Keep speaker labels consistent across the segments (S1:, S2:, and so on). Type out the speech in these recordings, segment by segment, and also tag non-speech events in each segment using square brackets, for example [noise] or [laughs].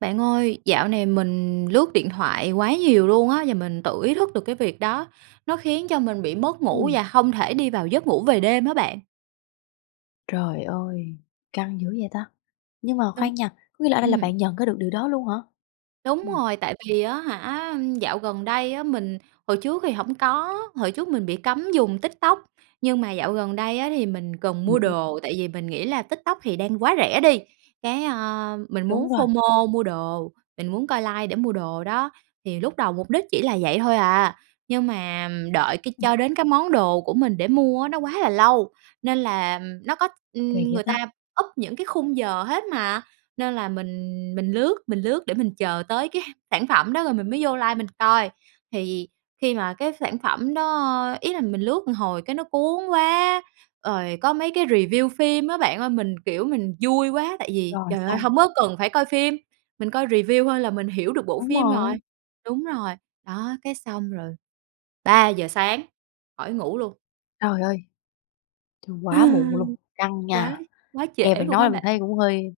S1: Bạn ơi, dạo này mình lướt điện thoại quá nhiều luôn á, và mình tự ý thức được cái việc đó nó khiến cho mình bị mất ngủ
S2: Ừm.
S1: và hông thể đi vào giấc ngủ về đêm á bạn.
S2: Trời ơi! Căng dữ vậy ta? Nhưng mà
S1: Đúng.
S2: khoan nha, có nghĩa là ở đây là
S1: Ừm.
S2: bạn nhận ra được điều đó luôn hả?
S1: Đúng
S2: Ừm.
S1: rồi, tại vì á hả, dạo gần đây á mình hồi trước thì hổng có, hồi trước mình bị cấm dùng TikTok. Nhưng mà dạo gần đây á, thì mình cần mua
S2: [unintelligible]
S1: đồ, tại vì mình nghĩ là TikTok thì đang quá rẻ đi. Cái, ơ, mình muốn
S2: Đúng rồi.
S1: FOMO mua đồ, mình muốn coi live để mua đồ đó. Thì lúc đầu mục đích chỉ là vậy thôi à, nhưng mà, đợi cái
S2: Ừm.
S1: cho đến cái món đồ của mình để mua á, nó quá là lâu, nên là nó có
S2: Kỳ
S1: ưm,
S2: vậy
S1: người
S2: ta?
S1: ta up những cái khung giờ hết mà, nên là mình mình lướt, mình lướt để mình chờ tới cái sản phẩm đó rồi mình mới vô live mình coi. Thì khi mà cái sản phẩm đó ý là mình lướt một hồi cái nó cuốn quá, rồi có mấy cái review phim á bạn ơi, mình, kiểu, mình vui quá, tại vì,
S2: Rồi,
S1: trời ơi,
S2: xong.
S1: hông có cần phải coi phim, mình coi review thôi là mình hiểu được bộ
S2: Đúng
S1: phim rồi
S2: rồi.
S1: đúng rồi. Đó, cái xong rồi 3:00 sáng, khỏi ngủ luôn.
S2: Trời ơi! Trời, quá muộn luôn,
S1: [laughs]
S2: căng
S1: Quá
S2: nha!
S1: quá
S2: Nghe
S1: trễ
S2: bạn
S1: luôn
S2: nói
S1: á
S2: là mình thấy
S1: bạn.
S2: cũng hơi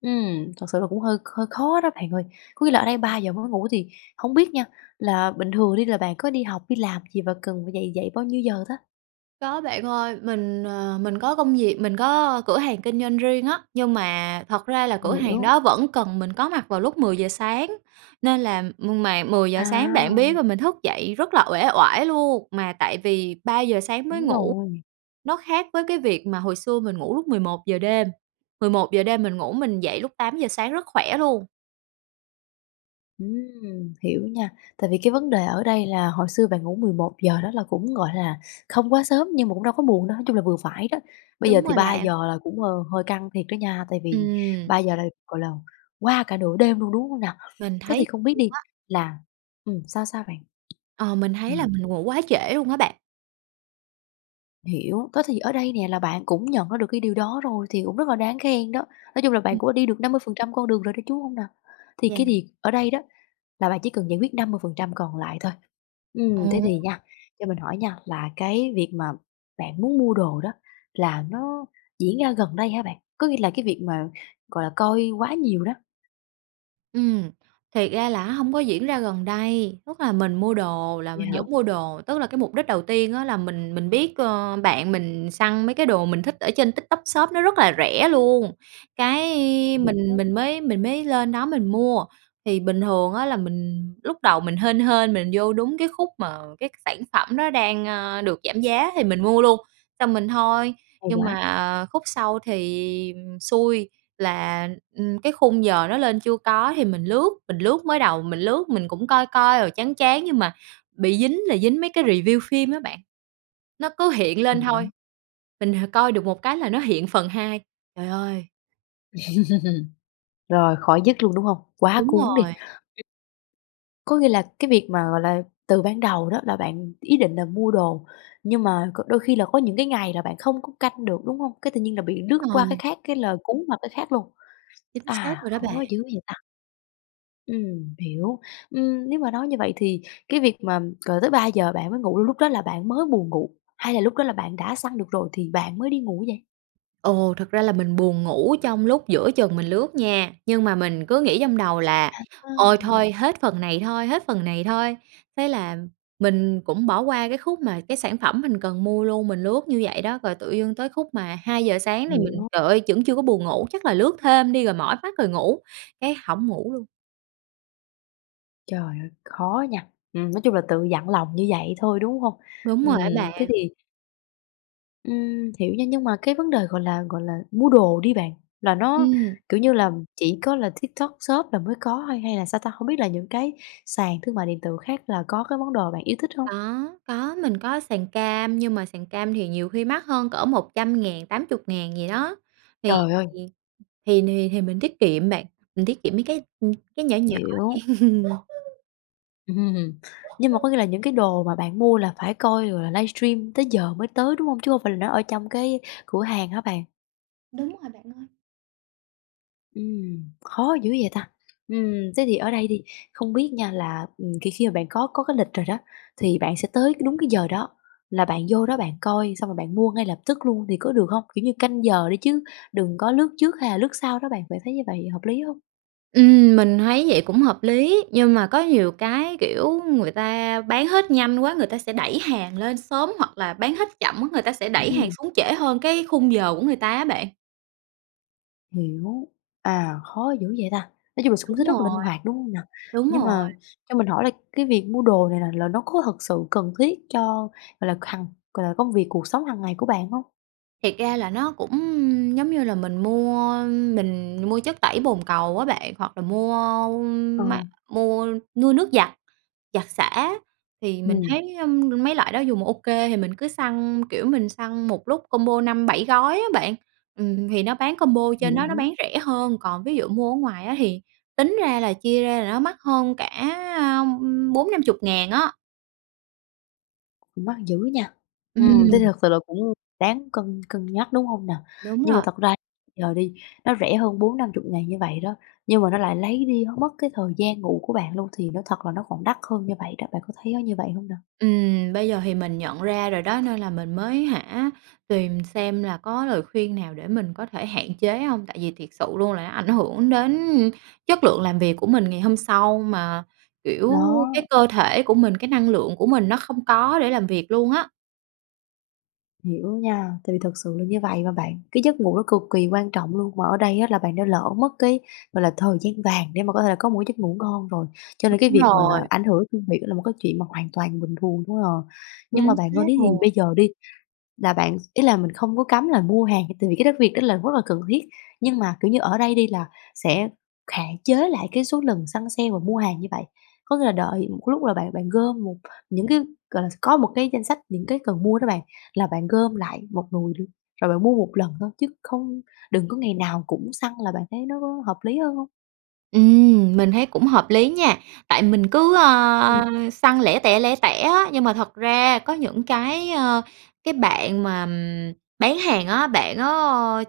S2: ừm, thật sự là cũng hơi hơi khó đó bạn ơi. Có nghĩa là ở đây
S1: Ừ.
S2: 03:00 mới ngủ thì hông biết nha, là bình thường đi là bạn có đi học, đi làm gì và cần phải dậy dậy bao nhiêu giờ ta?
S1: Có bạn ơi, mình, ờ, mình có công việc, mình có cửa hàng kinh doanh riêng á, nhưng mà thật ra là cửa hàng
S2: Hiểu.
S1: đó vẫn cần mình có mặt vào lúc 10:00 sáng nên là mà 10:00 bạn biết
S2: À.
S1: là mình thức dậy rất là uể oải luôn, mà tại vì 03:00 sáng mới
S2: Đúng
S1: ngủ,
S2: rồi.
S1: nó khác với cái việc mà hồi xưa mình ngủ lúc 11:00 đêm, 11:00 đêm mình ngủ mình dậy lúc 08:00 sáng rất khỏe luôn.
S2: Ừm, hiểu nha, tại vì cái vấn đề ở đây là hồi xưa bạn ngủ 11:00 đó là cũng, gọi là, không quá sớm nhưng mà cũng đâu có muộn đâu, nói chung là vừa phải đó. Bây giờ
S1: Đúng rồi
S2: thì ba
S1: bạn.
S2: giờ là cũng, ơ, hơi căng thiệt đó nha, tại vì
S1: Ừm.
S2: 03:00 là, gọi là, qua cả nửa đêm luôn, đúng hông nào?
S1: Mình
S2: Thế
S1: thấy
S2: thì không
S1: luôn
S2: biết đi
S1: á.
S2: là ừm, sao sao bạn?
S1: Ờ, mình thấy là
S2: Ừm.
S1: mình ngủ quá trễ luôn á bạn.
S2: Hiểu, đó thì ở đây nè là bạn cũng nhận ra được cái điều đó rồi thì cũng rất là đáng khen đó. Nói chung là
S1: Ừ.
S2: bạn cũng đi được 50% con đường rồi đó, chứ hông nào? Thì
S1: Yeah.
S2: cái việc ở đây đó là bạn chỉ cần giải quyết 50% còn lại thôi.
S1: Ờ.
S2: Ừm, thế thì nha, cho mình hỏi nha, là cái việc mà bạn muốn mua đồ đó là nó diễn ra gần đây hả bạn? Có nghĩa là cái việc mà, gọi là, coi quá nhiều đó.
S1: Ừm, thiệt ra là á hổng có diễn ra gần đây, tức là mình mua đồ là
S2: Vậy
S1: mình
S2: hả?
S1: vẫn mua đồ. Tức là cái mục đích đầu tiên á là mình mình biết, ơ, bạn mình săn mấy cái đồ mình thích ở trên TikTok Shop nó rất là rẻ luôn, cái mình
S2: Hiểu.
S1: mình mới mình mới lên đó mình mua. Thì bình thường á là mình lúc đầu mình hên hên mình vô đúng cái khúc mà cái sản phẩm đó đang, ơ, được giảm giá thì mình mua luôn, xong mình thôi.
S2: Hay
S1: Nhưng
S2: quá!
S1: mà, ờ, khúc sau thì, ừm, xui là, ưm, cái khung giờ nó lên chưa có thì mình lướt, mình lướt. Mới đầu mình lướt mình cũng coi coi rồi chán chán nhưng mà, bị dính là dính mấy cái review phim á bạn, nó cứ hiện lên thôi,
S2: Hiểu.
S1: mình h coi được một cái là nó hiện phần 2. Trời ơi!
S2: [laughs] Rồi khỏi dứt luôn, đúng hông? Quá
S1: Đúng
S2: cuốn đi.
S1: rồi.
S2: Có nghĩa là cái việc mà, gọi là, từ ban đầu đó là bạn ý định là mua đồ, nhưng mà c đôi khi là có những cái ngày là bạn không có canh được, đúng hông? Cái tự nhiên là
S1: [unintelligible]
S2: bị lướt
S1: Đúng
S2: qua cái
S1: rồi.
S2: khác, cái là cuốn vào cái khác luôn?
S1: Chính xác
S2: À,
S1: rồi đó
S2: khó
S1: bạn.
S2: dữ vậy ta! Ừm, hiểu. Ừm, nếu mà nói như vậy thì cái việc mà cờ tới 3:00 bạn mới ngủ, lúc đó là bạn mới buồn ngủ, hay là lúc đó là bạn đã săn được rồi thì bạn mới đi ngủ vậy?
S1: Ồ, thật ra là mình buồn ngủ trong lúc giữa chừng mình lướt nha, nhưng mà mình cứ nghĩ trong đầu là ôi
S2: À.
S1: thôi hết phần này thôi, hết phần này thôi, thế là mình cũng bỏ qua cái khúc mà cái sản phẩm mình cần mua luôn. Mình lướt như vậy đó, rồi tự dưng tới khúc mà 2:00 sáng thì mình
S2: Hiểu.
S1: trời ơi, vẫn chưa có buồn ngủ, chắc là lướt thêm đi rồi mỏi mắt rồi ngủ, cái hổng ngủ luôn.
S2: Trời ơi, khó nha! Ừm, nói chung là tự dặn lòng như vậy thôi, đúng hông?
S1: Đúng rồi á
S2: Ừm thế
S1: bạn!
S2: thì Ừm hiểu nha, nhưng mà cái vấn đề, gọi là gọi là, mua đồ đi bạn, là nó,
S1: Ừm.
S2: kiểu như là, chỉ có là TikTok Shop là mới có thôi, hay là sao ta? Hông biết là những cái sàn thương mại điện tử khác là có cái món đồ bạn yêu thích hông?
S1: Có, có, mình có sàn cam nhưng mà sàn cam thì nhiều khi mắc hơn cỡ 100.000, 80.000 gì đó. Thì
S2: Trời ơi!
S1: thì thì thì thì mình tiết kiệm bạn, mình tiết kiệm mấy cái, ưm, cái nhỏ nhỏ
S2: Hiểu.
S1: vậy. [laughs]
S2: Ừm. Nhưng mà có nghĩa là những cái đồ mà bạn mua là phải coi rồi là livestream tới giờ mới tới, đúng hông? Chứ không phải là nó ở trong cái cửa hàng hả bạn?
S1: Đúng rồi bạn ơi.
S2: Ừm, khó dữ vậy ta! Ừm, thế thì ở đây đi không biết nha là ừm, thì khi mà bạn có có cái lịch rồi đó, thì bạn sẽ tới đúng cái giờ đó là bạn vô đó bạn coi, xong rồi bạn mua ngay lập tức luôn thì có được hông? Kiểu như canh giờ đi chứ đừng có lướt trước hay là lướt sau đó bạn, bạn thấy như vậy hợp lý hông?
S1: Ừm, mình thấy vậy cũng hợp lý, nhưng mà có nhiều cái, kiểu, người ta bán hết nhanh quá người ta sẽ đẩy hàng lên sớm, hoặc là bán hết chậm quá người ta sẽ đẩy hàng
S2: Ừm.
S1: xuống trễ hơn cái khung giờ của người ta á bạn.
S2: Hiểu, à, khó dữ vậy ta! Nói chung là x cũng
S1: Đúng
S2: rất là linh
S1: rồi.
S2: hoạt, đúng hông nào?
S1: Đúng
S2: Nhưng
S1: rồi.
S2: mà cho mình hỏi là cái việc mua đồ này là là nó có thật sự cần thiết cho, gọi là, hằng gọi là, công việc, cuộc sống hàng ngày của bạn hông?
S1: Thiệt ra là nó cũng giống như là mình mua mình mua chất tẩy bồn cầu á bạn, hoặc là mua
S2: Ờ.
S1: máy mua mua nước giặt giặt xả thì mình
S2: Ừm.
S1: thấy, ừm, mấy loại đó dùng OK thì mình cứ săn, kiểu, mình săn một lúc combo 5-7 gói á bạn, ừm, thì nó bán combo trên đó nó
S2: Hiểu.
S1: bán rẻ hơn, còn ví dụ mua ở ngoài á thì tính ra là chia ra là nó mắc hơn cả 40.000-50.000 á.
S2: Cũng mắc dữ nha! Ừm, thế thì
S1: Ừm.
S2: thật sự là cũng đáng cân cân nhắc, đúng hông nè?
S1: Đúng
S2: Nhưng mà
S1: rồi.
S2: thật ra giờ đi nó rẻ hơn 40.000-50.000 như vậy đó, nhưng mà nó lại lấy đi nó mất cái thời gian ngủ của bạn luôn, thì nói thật là nó còn đắt hơn như vậy đó, bạn có thấy nó như vậy hông nè?
S1: Ừm, bây giờ thì mình nhận ra rồi đó nên là mình mới hả, tìm xem là có lời khuyên nào để mình có thể hạn chế hông, tại vì thiệt sự luôn là nó ảnh hưởng đến chất lượng làm việc của mình ngày hôm sau. Mà, kiểu, cái
S2: Đó.
S1: cơ thể của mình, cái năng lượng của mình nó không có để làm việc luôn á.
S2: Hiểu nha, tại vì thật sự là như vậy mà bạn. Cái giấc ngủ nó cực kỳ quan trọng luôn, mà ở đây á là bạn đã lỡ mất cái, gọi là, thời gian vàng để mà có thể là có một cái giấc ngủ ngon rồi. Cho nên cái
S1: Đúng
S2: việc mà là
S1: rồi.
S2: ảnh hưởng công việc đó là một cái chuyện mà hoàn toàn bình thường thôi à. Nhưng
S1: Chính
S2: mà bạn có
S1: xác
S2: biết thì
S1: rồi.
S2: bây giờ đi là bạn s ý là mình không có cấm là mua hàng, tại vì cái đấy việc đó là rất là cần thiết, nhưng mà, kiểu như, ở đây đi là sẽ hạn chế lại cái số lần săn sale và mua hàng như vậy. Có nghĩa là đợi một lúc là bạn bạn gom một những cái gọi là sao, có một cái danh sách những cái cần mua đó bạn. Là bạn gom lại một nùi luôn, rồi bạn mua một lần thôi chứ không đừng có ngày nào cũng săn là bạn thấy nó có hợp lý hơn hông?
S1: Ừm, mình thấy cũng hợp lý nha! Tại mình cứ,
S2: Ừm.
S1: ơ, săn lẻ tẻ, lẻ tẻ á nhưng mà thật ra, có những cái, ơ cái bạn mà bán hàng á, bạn á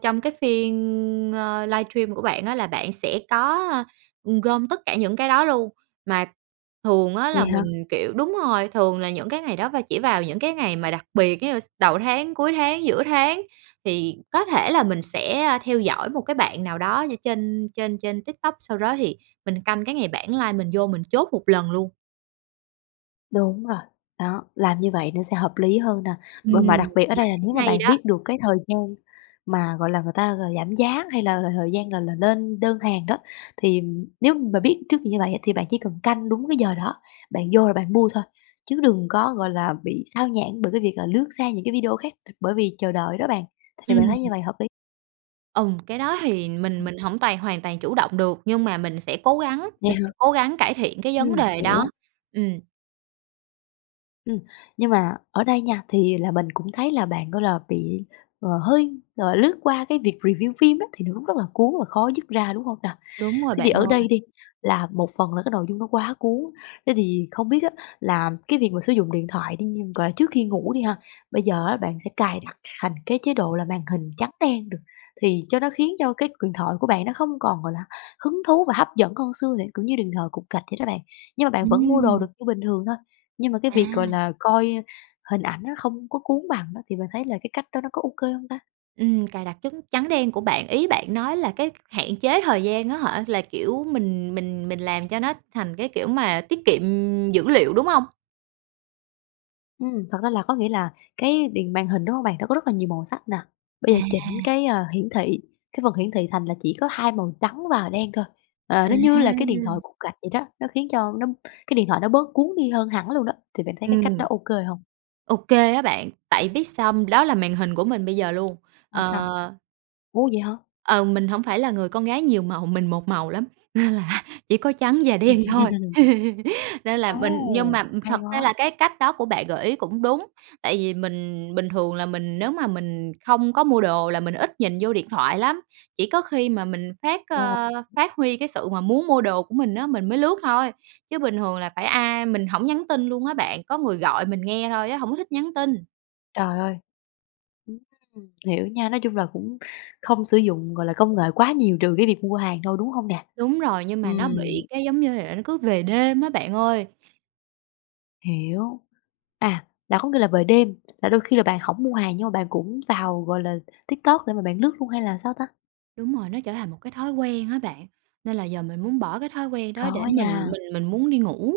S1: trong cái phiên, ơ, livestream của bạn á là bạn sẽ có, ưm, gom tất cả những cái đó luôn. Mà thường á là
S2: Vậy hả?
S1: mình, kiểu đúng rồi, thường là những cái ngày đó và chỉ vào những cái ngày mà đặc biệt giống như s đầu tháng, cuối tháng, giữa tháng, thì có thể là mình sẽ, ơ, theo dõi một cái bạn nào đó như trên trên trên TikTok, sau đó thì mình canh cái ngày bản live mình vô mình chốt một lần luôn.
S2: Đúng rồi. Đó, làm như vậy nó sẽ hợp lý hơn nè.
S1: Ừm,
S2: B Mà đặc biệt ở
S1: mình
S2: đây là,
S1: thấy
S2: nếu mà
S1: hay
S2: bạn
S1: đó.
S2: biết được cái thời gian mà, gọi là, người ta ng giảm giá hay là thời gian là là lên đơn hàng đó, thì nếu mà biết trước được như vậy á, thì bạn chỉ cần canh đúng cái giờ đó, bạn vô là bạn mua thôi. Chứ đừng có, gọi là, bị xao nhãng bởi cái việc là lướt sang những cái video khác th bởi vì chờ đợi đó bạn, thì
S1: Ừm.
S2: bạn thấy như vậy hợp lý
S1: Ừm, cái đó thì mình mình hổng toàn hoàn toàn chủ động được, nhưng mà mình sẽ cố gắng
S2: Vậy
S1: mình
S2: hả?
S1: sẽ cố gắng cải thiện cái vấn
S2: Ừm,
S1: đề đó.
S2: hiểu.
S1: Ừm.
S2: Ừm, nhưng mà ở đây nha thì là mình cũng thấy là bạn, gọi là, bị, ờ, hơi, gọi là, lướt qua cái việc review phim đó, thì nó cũng rất là cuốn và khó dứt ra, đúng hông nè?
S1: Đúng rồi
S2: Thế thì
S1: bạn
S2: ở đây
S1: ơi.
S2: đi là một phần là cái nội dung nó quá cuốn, thế thì không biết á là cái việc mà sử dụng điện thoại đi như, gọi là, trước khi ngủ đi ha, bây giờ á bạn sẽ cài đặt thành cái chế độ là màn hình trắng đen được, thì cho nó khiến cho cái điện thoại của bạn nó không còn, gọi là, hứng thú và hấp dẫn hơn xưa để, kiểu như, đừng thờ cục gạch vậy đó bạn. Nhưng mà bạn vẫn mua đồ
S1: Ừm.
S2: được như bình thường thôi, nhưng mà cái việc, gọi
S1: À.
S2: là, coi hình ảnh nó không có cuốn bằng đó, thì bạn thấy là cái cách đó nó có ô kê hông ta?
S1: Ừm, cài đặt chấn trắng đen của bạn, ý bạn nói là cái hạn chế thời gian á hả, là kiểu, mình mình mình làm cho nó thành cái kiểu mà tiết kiệm dữ liệu, đúng hông?
S2: Ừm, thật ra là có nghĩa là cái điện màn hình, đúng hông bạn? Nó có rất là nhiều màu sắc nè, bây
S1: À.
S2: giờ chỉnh cái, ơ, hiển thị, cái phần hiển thị thành là chỉ có hai màu trắng và đen thôi, ờ,
S1: À.
S2: nó như là cái điện thoại cục gạch vậy đó, nó khiến cho nó cái điện thoại nó bớt cuốn đi hơn hẳn luôn đó, thì bạn thấy cái cách
S1: Ừm.
S2: đó ô kê hông?
S1: Ô kê á bạn. Tại biết sao hông? Đó là màn hình của mình bây giờ luôn.
S2: A, sao?
S1: Ờ
S2: Ủa, vậy hả?
S1: ...ờ, mình hổng phải là người con gái nhiều màu, mình một màu lắm, nên là, chỉ có trắng và đen thôi.
S2: [laughs]
S1: Nên là mình nhưng
S2: Ô,
S1: mà thật
S2: hay
S1: ra
S2: quá.
S1: là cái cách đó của bạn gợi ý cũng đúng. Tại vì mình bình thường là mình nếu mà mình không có mua đồ là mình ít nhìn vô điện thoại lắm, chỉ có khi mà mình phát,
S2: Ra là
S1: ơ, phát huy cái sự mà muốn mua đồ của mình á, mình mới lướt thôi. Chứ bình thường là phải ai mình hổng nhắn tin luôn á bạn, có người gọi mình nghe thôi á, hổng có thích nhắn tin.
S2: Trời ơi! Ừm, ừm, hiểu nha, nói chung là cũng không sử dụng, gọi là, công nghệ quá nhiều, trừ cái việc mua hàng thôi, đúng hông nè?
S1: Đúng rồi, nhưng mà nó
S2: Ừm.
S1: bị cái, giống như là, nó cứ về đêm á bạn ơi.
S2: Hiểu. À, là có nghĩa là về đêm, là đôi khi là bạn hổng mua hàng, nhưng mà bạn cũng vào, gọi là, TikTok để mà bạn lướt luôn hay là làm sao ta?
S1: Đúng rồi, nó trở thành một cái thói quen á bạn, nên là giờ mình muốn bỏ cái thói quen đó để
S2: Khó
S1: mình
S2: nha.
S1: mình mình muốn đi ngủ.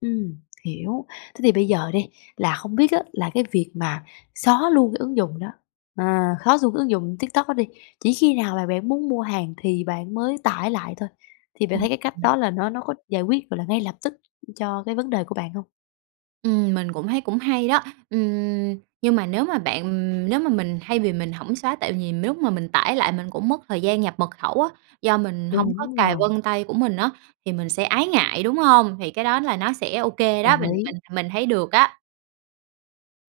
S2: Ừm, hiểu. Thế thì bây giờ đi là không biết á, là cái việc mà xóa luôn cái ứng dụng đó, à, xóa luôn cái ứng dụng TikTok đó đi, chỉ khi nào mà bạn muốn mua hàng thì bạn mới tải lại thôi, thì bạn thấy cái cách
S1: [unintelligible]
S2: đó là nó nó có giải quyết, gọi là, ngay lập tức cho cái vấn đề của bạn hông?
S1: Ừm, mình cũng thấy cũng hay đó. Ừm, nhưng mà nếu mà bạn ừm, nếu mà mình thay vì mình hổng xóa, tại vì nếu mà mình tải lại mình cũng mất thời gian nhập mật khẩu á, do mình hông có
S2: Đúng
S1: cài
S2: rồi.
S1: vân tay của mình á, thì mình sẽ ái ngại, đúng hông? Thì cái đó là nó sẽ ô kê đó,
S2: Đồng
S1: mình
S2: ý.
S1: mình mình thấy được á.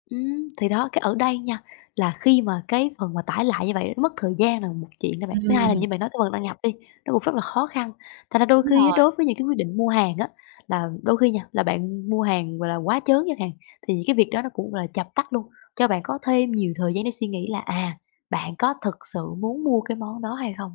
S2: Ừm, thì đó! Cái ở đây nha, là khi mà cái phần mà tải lại như vậy nó mất thời gian là một chuyện đó bạn. Thứ hai là
S1: Ừm.
S2: như bạn nói cái phần đăng nhập đi, nó cũng rất là khó khăn, thành ra đôi
S1: Đúng
S2: khi á,
S1: rồi.
S2: đối với những cái quyết định mua hàng á, là đôi khi nha là bạn mua hàng, gọi là, quá trớn chẳng hạn, thì những cái việc đó nó cũng, gọi là, chập tắt luôn, cho bạn có thêm nhiều thời gian để suy nghĩ là, à, bạn có thực sự muốn mua cái món đó hay không.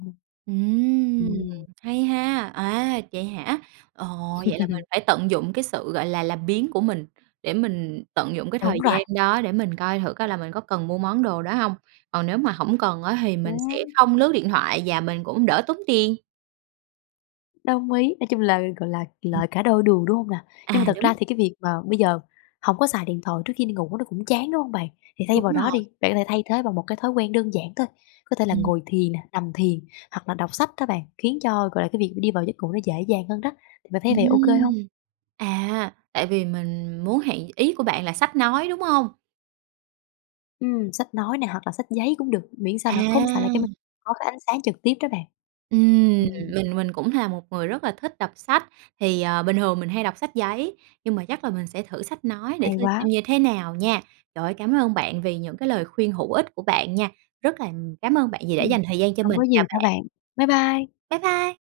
S1: Ừm,
S2: Ừm.
S1: hay ha! À, vậy hả? Ồ, vậy là mình
S2: [laughs]
S1: phải tận dụng cái sự, gọi là, làm biếng của mình, để mình tận dụng cái thời
S2: Đúng
S1: gian
S2: rồi.
S1: đó để mình coi thử coi là mình có cần mua món đồ đó hông. Còn nếu mà hổng cần á, thì mình sẽ
S2: Ừm.
S1: không lướt điện thoại và mình cũng đỡ tốn tiền.
S2: Đồng ý! Nói chung là, gọi là, lợi cả đôi đường, đúng hông nà? Nhưng mà
S1: À,
S2: thật
S1: đúng.
S2: ra thì cái việc mà bây giờ hổng có xài điện thoại trước khi đi ngủ, nó cũng chán, đúng hông bạn? Thì thay
S1: Đúng
S2: vào đó
S1: rồi.
S2: đi, bạn có thể thay thế bằng một cái thói quen đơn giản thôi, có thể là
S1: Ừm.
S2: ngồi thiền nè, nằm thiền, hoặc là đọc sách đó bạn, khiến cho, gọi là, cái việc đi vào giấc ngủ nó dễ dàng hơn đó thì bạn thấy vậy ô kê hông?
S1: Ừm. À, tại vì mình muốn hạn ý của bạn là sách nói, đúng hông?
S2: Ừm. Sách nói nè hoặc là sách giấy cũng được, miễn sao là không phải là cái m
S1: À.
S2: có cái ánh sáng trực tiếp đó bạn.
S1: Ừm.
S2: Ừm.
S1: Mình mình cũng là một người rất là thích đọc sách, thì, ờ, bình thường mình hay đọc sách giấy, nhưng mà chắc là mình sẽ thử sách nói để
S2: Hay
S1: thử xem
S2: quá!
S1: như thế nào nha. Trời ơi, cảm ơn bạn vì những cái lời khuyên hữu ích của bạn nha. Rất là cám ơn bạn vì đã
S2: Ừm.
S1: dành thời gian cho
S2: Hông
S1: mình.
S2: có gì
S1: Chào
S2: đâu
S1: bạn.
S2: bạn. Bye bye.
S1: Bye bye!